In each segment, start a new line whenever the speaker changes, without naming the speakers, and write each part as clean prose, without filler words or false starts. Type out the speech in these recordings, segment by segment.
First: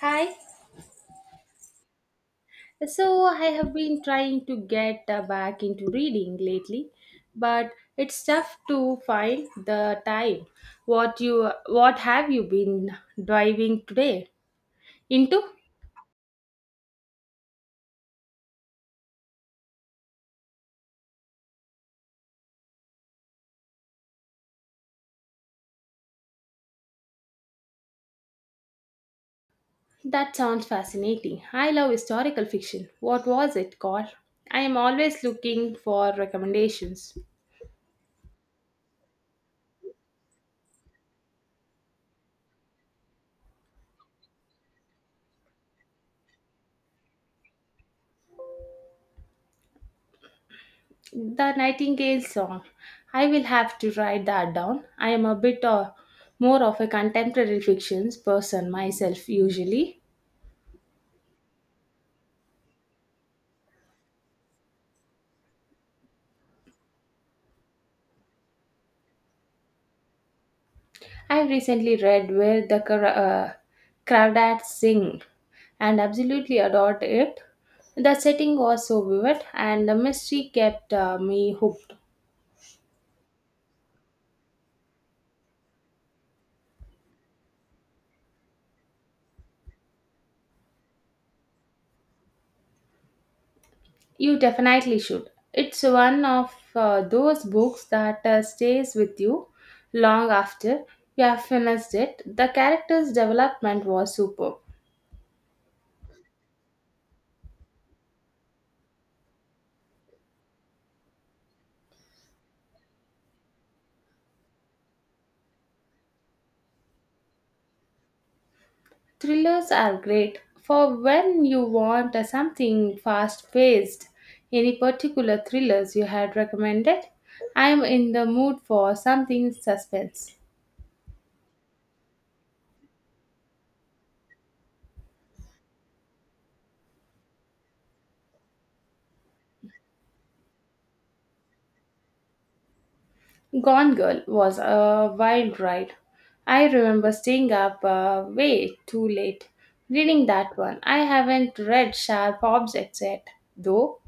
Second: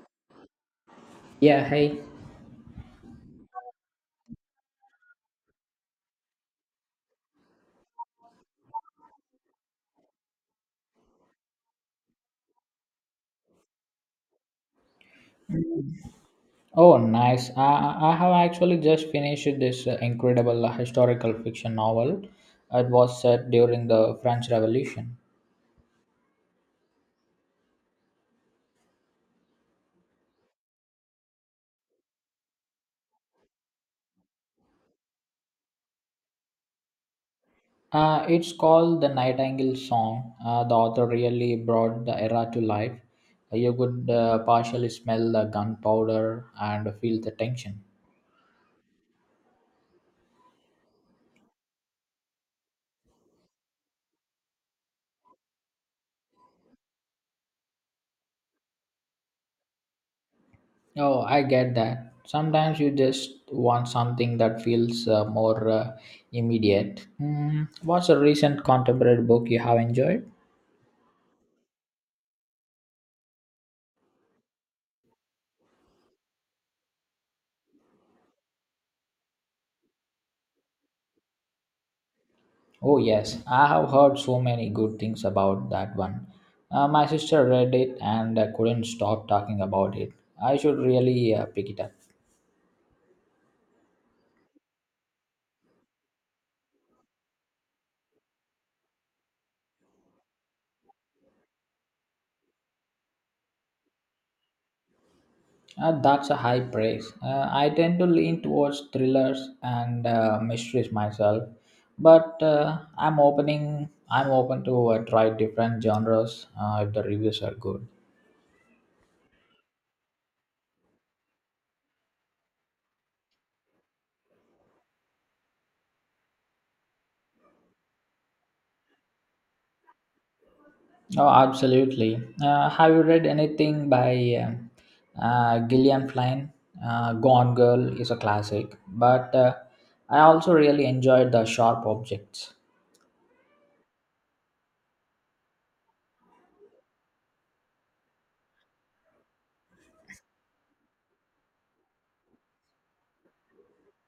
Hi.
Yeah, hey.
So I have been trying to get back into reading lately, but it's tough to find the time. What have you been driving today into?
Oh, nice. I have actually just finished this incredible historical fiction novel. It was set during the French Revolution.
That sounds fascinating. I love historical fiction. What was it called? I am always looking for recommendations.
It's called The Nightingale Song. The author really brought the era to life. You could partially smell the gunpowder and feel the tension.
The Nightingale song. I will have to write that down. I am a bit more of a contemporary fictions person myself usually.
Oh, I get that. Sometimes you just want something that feels more immediate. Hmm. What's a recent contemporary book you have enjoyed?
I recently read Crawdads Sing and absolutely adored it. The setting was so vivid and the mystery kept me hooked.
Oh, yes, I have heard so many good things about that one. My sister read it and couldn't stop talking about it. I should really pick it up.
You definitely should. It's one of those books that stays with you long after you have finished it. The character's development was superb.
That's a high praise. I tend to lean towards thrillers and mysteries myself, but I'm opening. I'm open to try different genres if the reviews are good.
Thrillers are great for when you want a something fast paced. Any particular thrillers you had recommended? I am in the mood for something suspense.
Oh, absolutely. Have you read anything by Gillian Flynn? Gone Girl is a classic, but I also really enjoyed The Sharp Objects.
Gone Girl was a wild ride. I remember staying up way too late reading that one. I haven't read Sharp Objects yet, though.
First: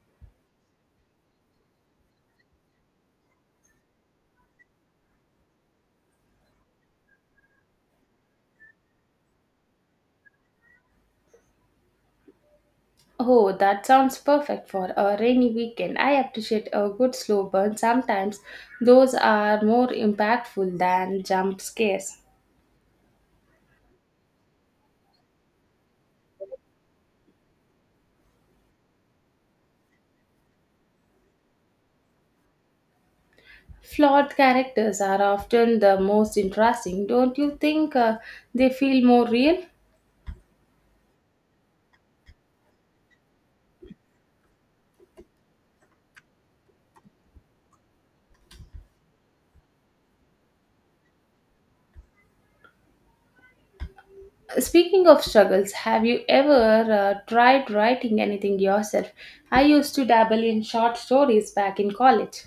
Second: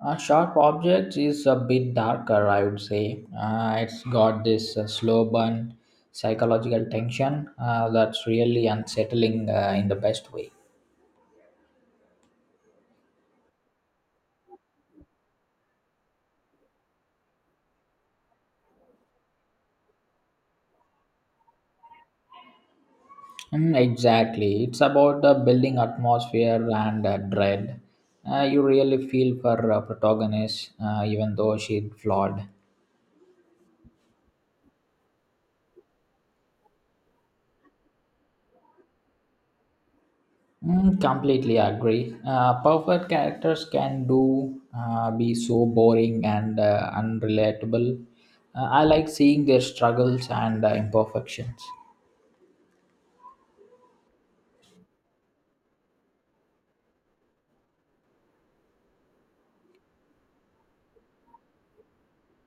Sharp Objects is a bit darker, I would say. It's got this slow burn psychological tension that's really unsettling in the best way.
Oh, that sounds perfect for a rainy weekend. I appreciate a good slow burn. Sometimes those are more impactful than jump scares.
Mm, exactly. It's about the building atmosphere and dread. You really feel for protagonist, even though she's flawed.
Flawed characters are often the most interesting, don't you think? They feel more real.
Mm, completely agree. Perfect characters can do be so boring and unrelatable. I like seeing their struggles and imperfections.
Speaking of struggles, have you ever tried writing anything yourself? I used to dabble in short stories back in college.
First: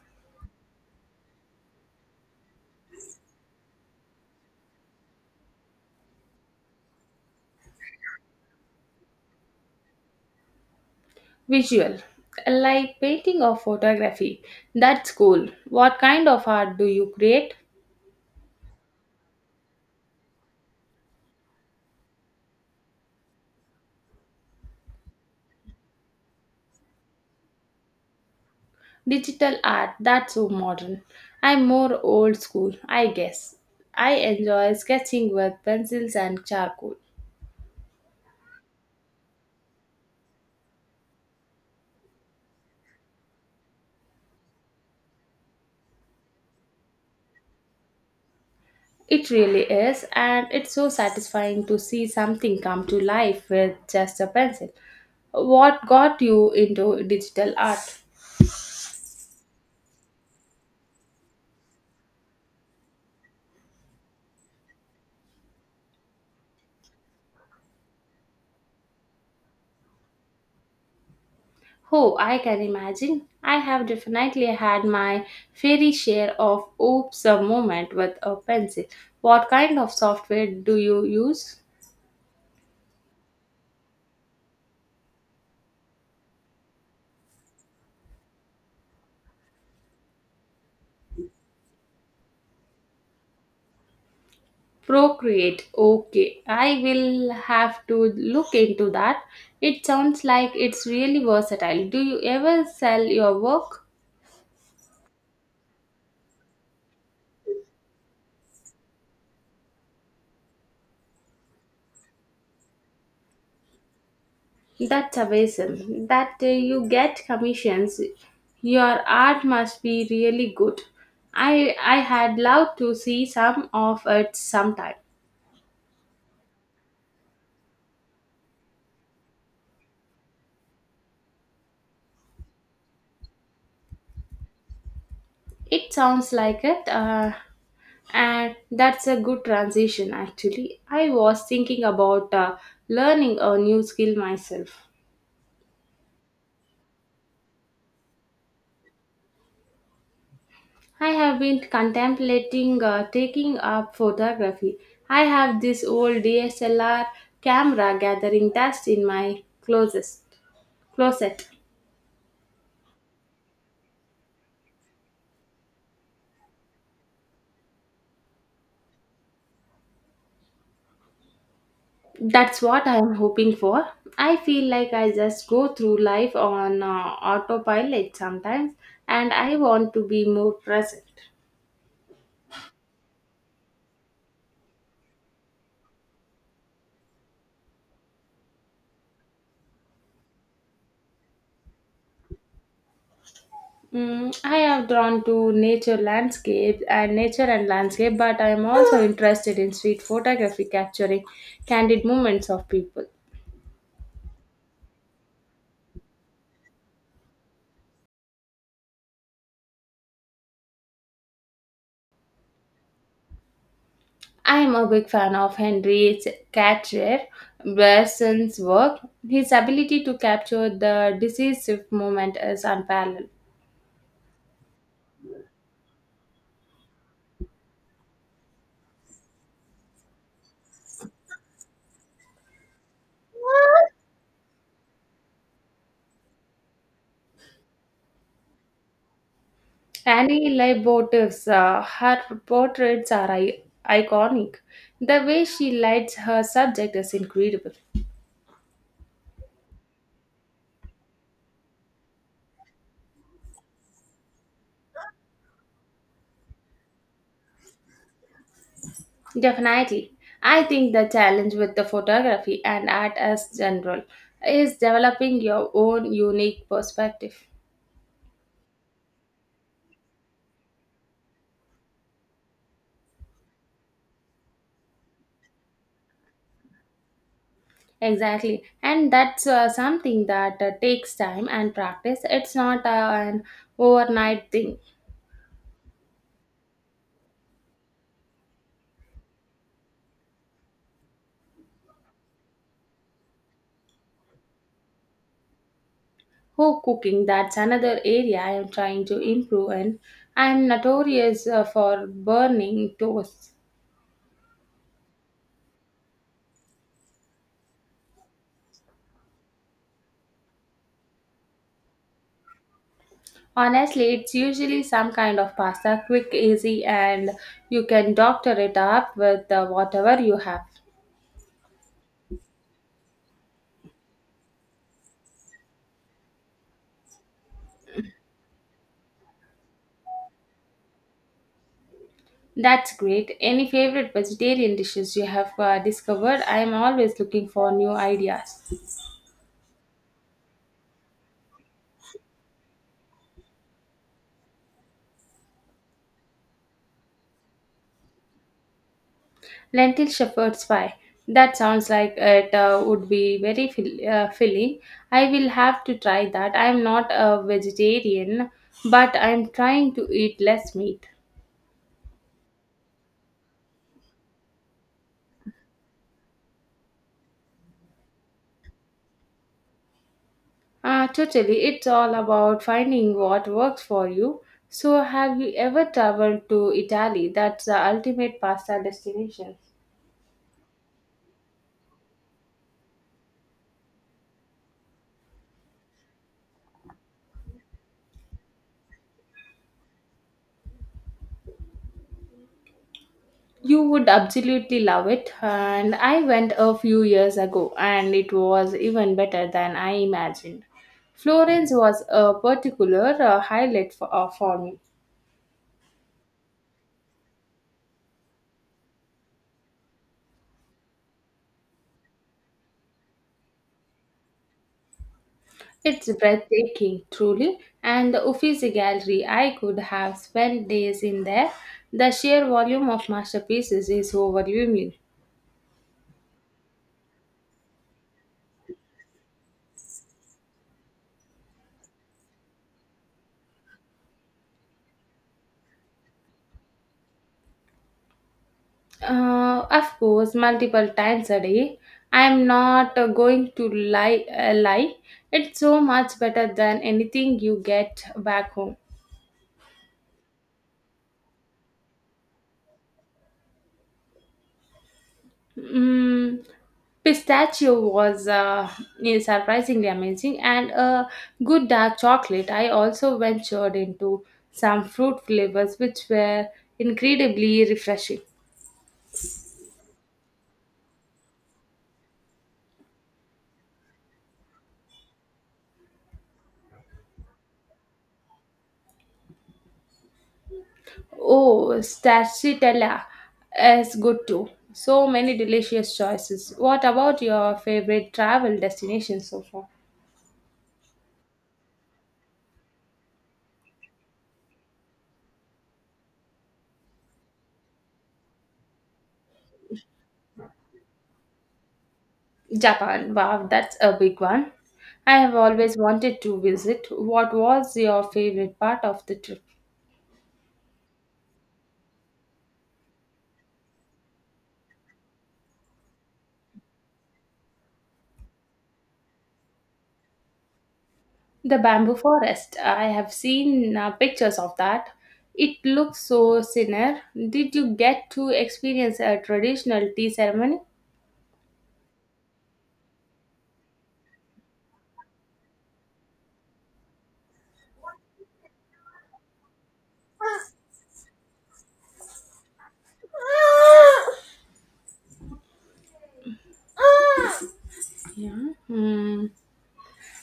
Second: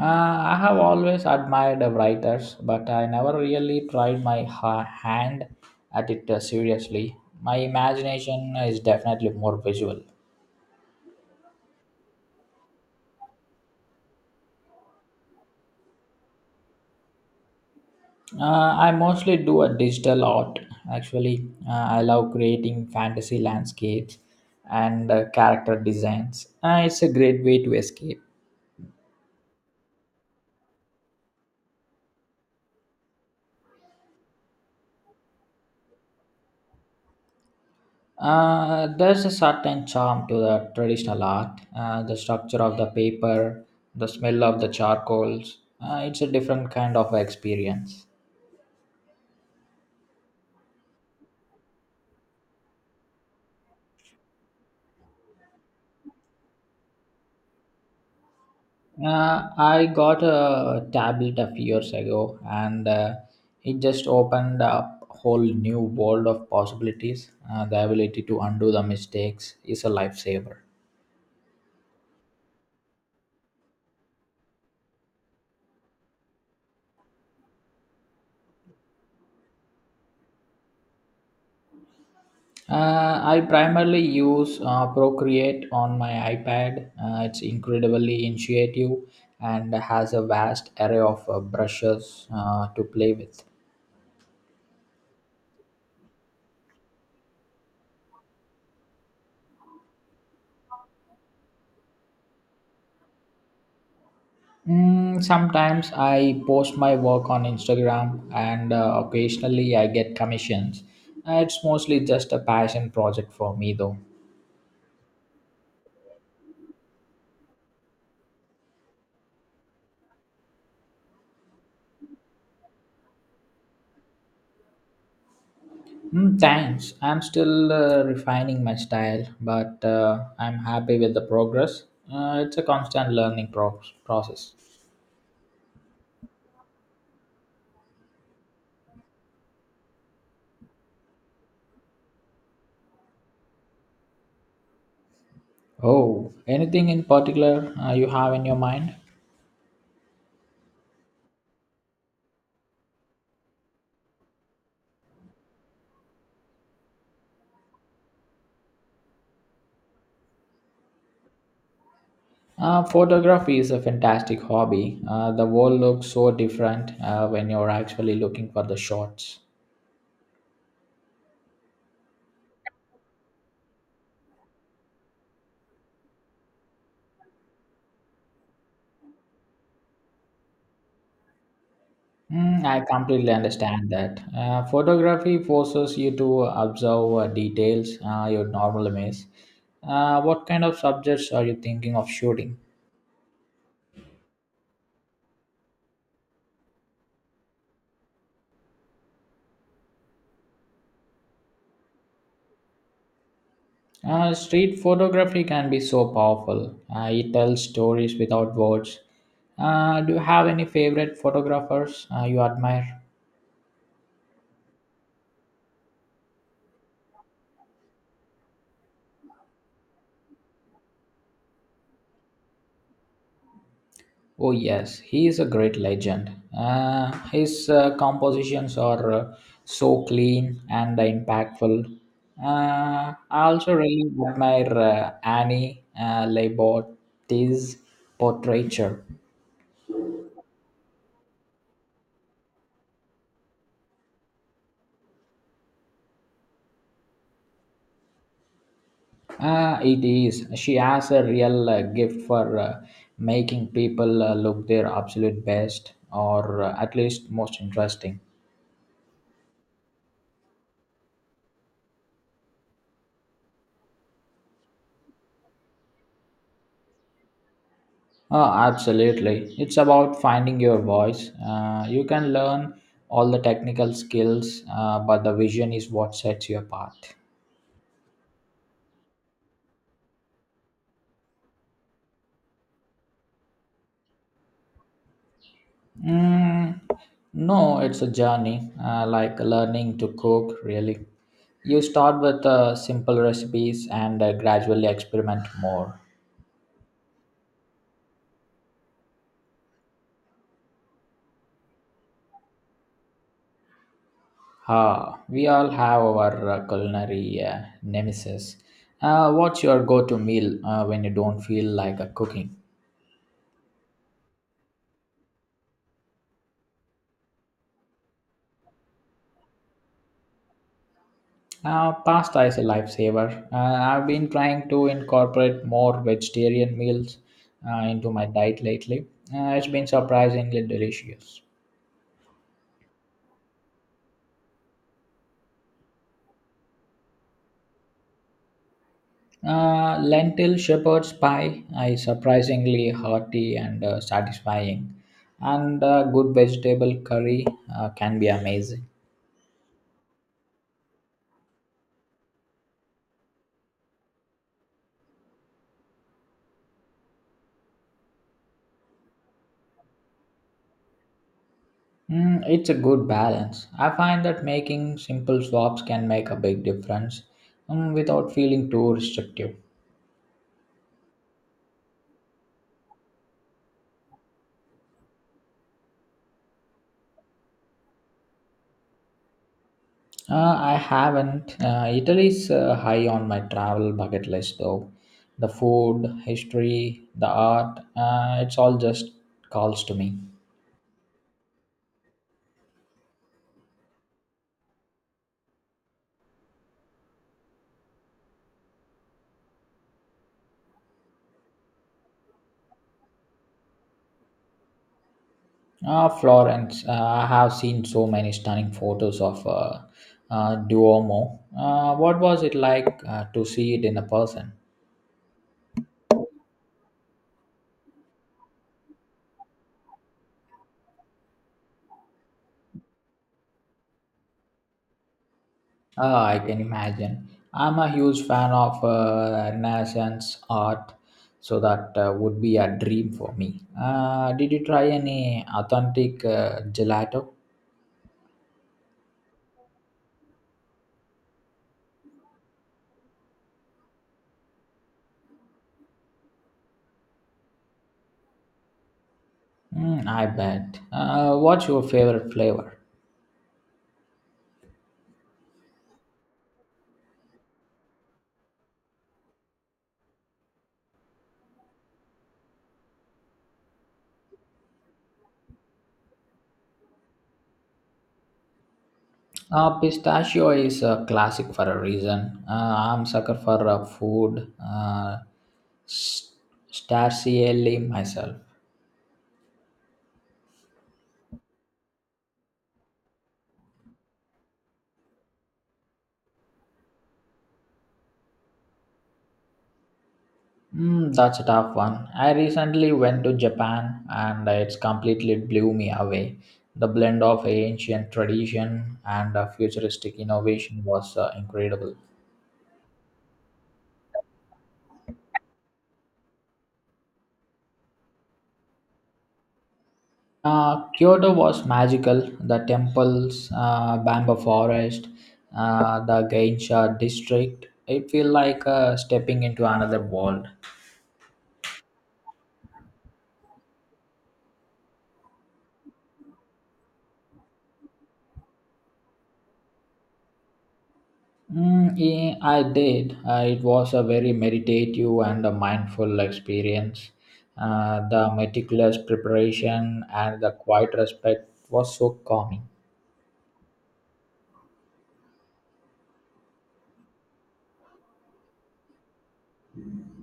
I have always admired the writers, but I never really tried hand at it seriously. My imagination is definitely more visual.
Visual, like painting or photography. That's cool. What kind of art do you create?
I mostly do a digital art. Actually, I love creating fantasy landscapes and character designs. It's a great way to escape.
Digital art, that's so modern. I'm more old school, I guess. I enjoy sketching with pencils and charcoal.
There's a certain charm to the traditional art, the structure of the paper, the smell of the charcoals. It's a different kind of experience.
It really is, and it's so satisfying to see something come to life with just a pencil. What got you into digital art?
I got a tablet a few years ago, and it just opened up a whole new world of possibilities. The ability to undo the mistakes is a lifesaver.
Oh, I can imagine. I have definitely had my fairy share of oops a moment with a pencil. What kind of software do you use?
I primarily use Procreate on my iPad. It's incredibly intuitive and has a vast array of brushes to play with.
Procreate. Okay, I will have to look into that. It sounds like it's really versatile. Do you ever sell your work?
Mm, sometimes I post my work on Instagram and occasionally I get commissions. It's mostly just a passion project for me though.
That's amazing. That you get commissions. Your art must be really good. I had loved to see some of it sometime.
Mm, thanks. I'm still refining my style, but I'm happy with the progress. It's a constant process.
It sounds like it. And that's a good transition actually. I was thinking about learning a new skill myself.
Oh, anything in particular you have in your mind?
I have been contemplating taking up photography. I have this old DSLR camera gathering dust in my closet. Closet.
Photography is a fantastic hobby. The world looks so different when you're actually looking for the shots.
That's what I am hoping for. I feel like I just go through life on autopilot sometimes, and I want to be more present.
Mm, I completely understand that. Photography forces you to observe details you'd normally miss. What kind of subjects are you thinking of shooting?
Mm, I am drawn to nature and landscape, but I am also interested in street photography, capturing candid moments of people.
Street photography can be so powerful. It tells stories without words. Do you have any favorite photographers you admire?
I am a big fan of Henry Catcher Berson's work. His ability to capture the decisive moment is unparalleled.
Oh, yes, he is a great legend. His compositions are so clean and impactful. I also really admire Annie Leibovitz portraiture.
Annie Leibovitz, her portraits are iconic. The way she lights her subject is incredible.
Ah, it is. She has a real gift for making people look their absolute best or at least most interesting.
Definitely. I think the challenge with the photography and art as general is developing your own unique perspective.
Oh, absolutely. It's about finding your voice. You can learn all the technical skills, but the vision is what sets you apart.
Exactly, and that's something that takes time and practice. It's not an overnight thing.
Mm, no, it's a journey, like learning to cook, really. You start with simple recipes and gradually experiment more.
Home cooking, that's another area I am trying to improve in. I am notorious for burning toast.
Ah, we all have our culinary nemesis. What's your go-to meal when you don't feel like cooking?
Honestly, it's usually some kind of pasta, quick, easy, and you can doctor it up with whatever you have.
Pasta is a lifesaver. I've been trying to incorporate more vegetarian meals into my diet lately. It's been surprisingly delicious.
That's great. Any favorite vegetarian dishes you have discovered? I am always looking for new ideas.
Lentil shepherd's pie is surprisingly hearty and satisfying, and good vegetable curry can be amazing.
Lentil shepherd's pie. That sounds like it would be very filling. I will have to try that. I am not a vegetarian, but I am trying to eat less meat.
Mm, it's a good balance. I find that making simple swaps can make a big difference without feeling too restrictive.
Totally, it's all about finding what works for you. So, have you ever traveled to Italy? That's the ultimate pasta destination.
I haven't. Italy's high on my travel bucket list though. The food, history, the art, it's all just calls to me.
You would absolutely love it. And I went a few years ago and it was even better than I imagined. Florence was a particular highlight for me.
Florence, I have seen so many stunning photos of Duomo. What was it like to see it in a person?
It's breathtaking, truly, and the Uffizi Gallery, I could have spent days in there. The sheer volume of masterpieces is overwhelming.
Ah, I can imagine. I'm a huge fan of Renaissance art, so that would be a dream for me. Did you try any authentic gelato?
Of course, multiple times a day. I am not going to lie. It's so much better than anything you get back home.
Mm, I bet. What's your favorite flavor?
Mm, pistachio was is surprisingly amazing, and a good dark chocolate. I also ventured into some fruit flavors, which were incredibly refreshing.
Pistachio is a classic for a reason. I'm sucker for food, s- starcely myself.
Oh, stracciatella is good too. So many delicious choices. What about your favorite travel destination so far?
Mm, that's a tough one. I recently went to Japan and it's completely blew me away. The blend of ancient tradition and futuristic innovation was incredible.
Japan. Wow, that's a big one. I have always wanted to visit. What was your favorite part of the trip?
Kyoto was magical. The temples, bamboo forest, the Geisha district. It feel like stepping into another world.
The bamboo forest. I have seen pictures of that. It looks so serene. Did you get to experience a traditional tea ceremony?
Mm, yeah, I did. It was a very meditative and a mindful experience. The meticulous preparation and the quiet respect was so calming.
Yeah. Hmm.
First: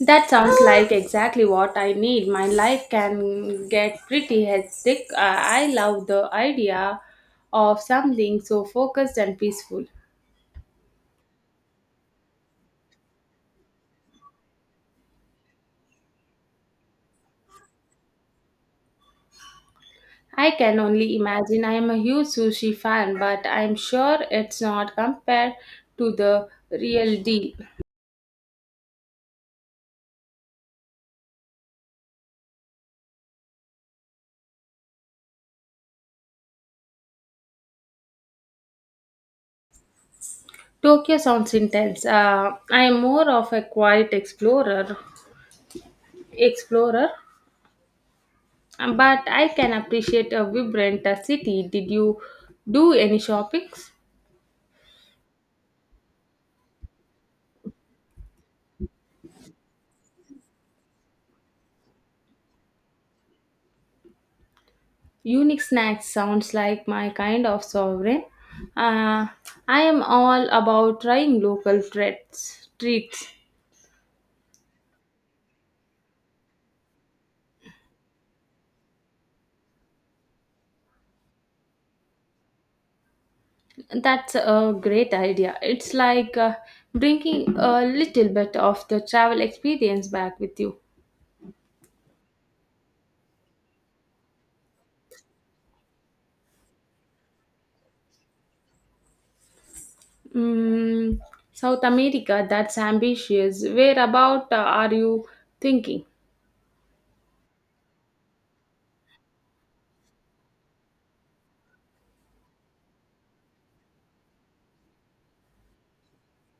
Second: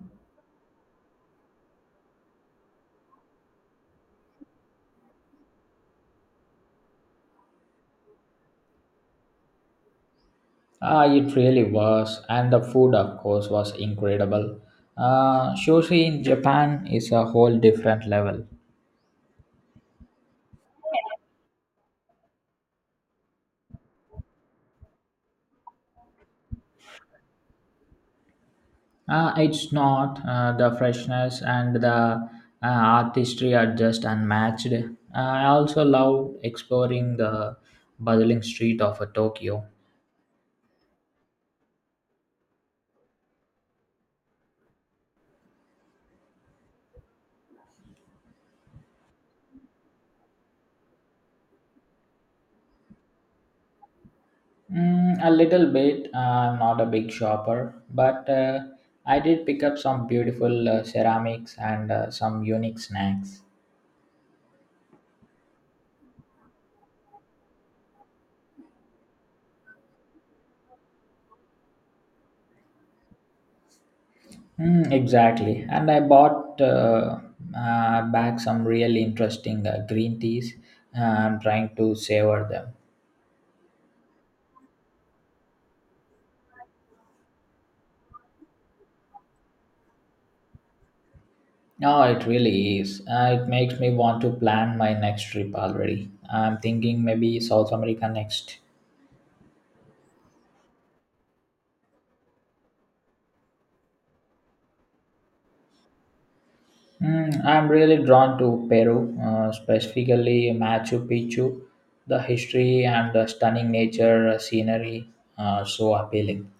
That sounds like exactly what I need. My life can get pretty hectic. I love the idea of something so focused and peaceful.
It really was. And the food, of course, was incredible. Sushi in Japan is a whole different level.
I can only imagine I am a huge sushi fan, but I'm sure it's not compared to the real deal.
It's not. The freshness and the artistry are just unmatched. I also love exploring the bustling street of Tokyo.
Tokyo sounds intense. I am more of a quiet explorer, but I can appreciate a vibrant city. Did you do any shopping?
Mm, a little bit, not a big shopper, but I did pick up some beautiful ceramics and some unique snacks.
Unique snacks sounds like my kind of sovereign. Uh, I am all about trying local treats.
Mm, exactly. And I bought back some really interesting green teas. I'm trying to savor them.
That's a great idea. It's like bringing a little bit of the travel experience back with you.
No, it really is. It makes me want to plan my next trip already. I'm thinking maybe South America next.
Mm, South America. That's ambitious. Where about are you thinking?
Mm, I'm really drawn to Peru, specifically Machu Picchu. The history and the stunning nature scenery are so appealing.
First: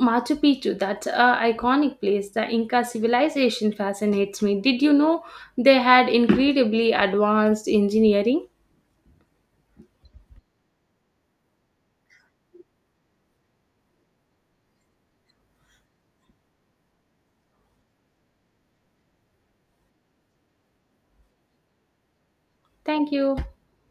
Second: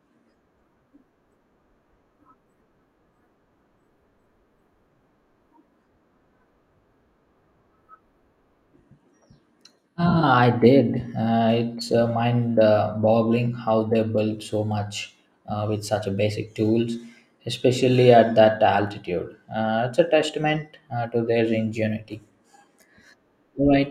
Machu Picchu, that's a iconic place. The Inca civilization fascinates me. Did you know they had incredibly advanced engineering?
Ah, I did. It's mind-boggling how they built so much with such a basic tools, especially at that altitude. It's a testament to their ingenuity.
Thank you.
Right,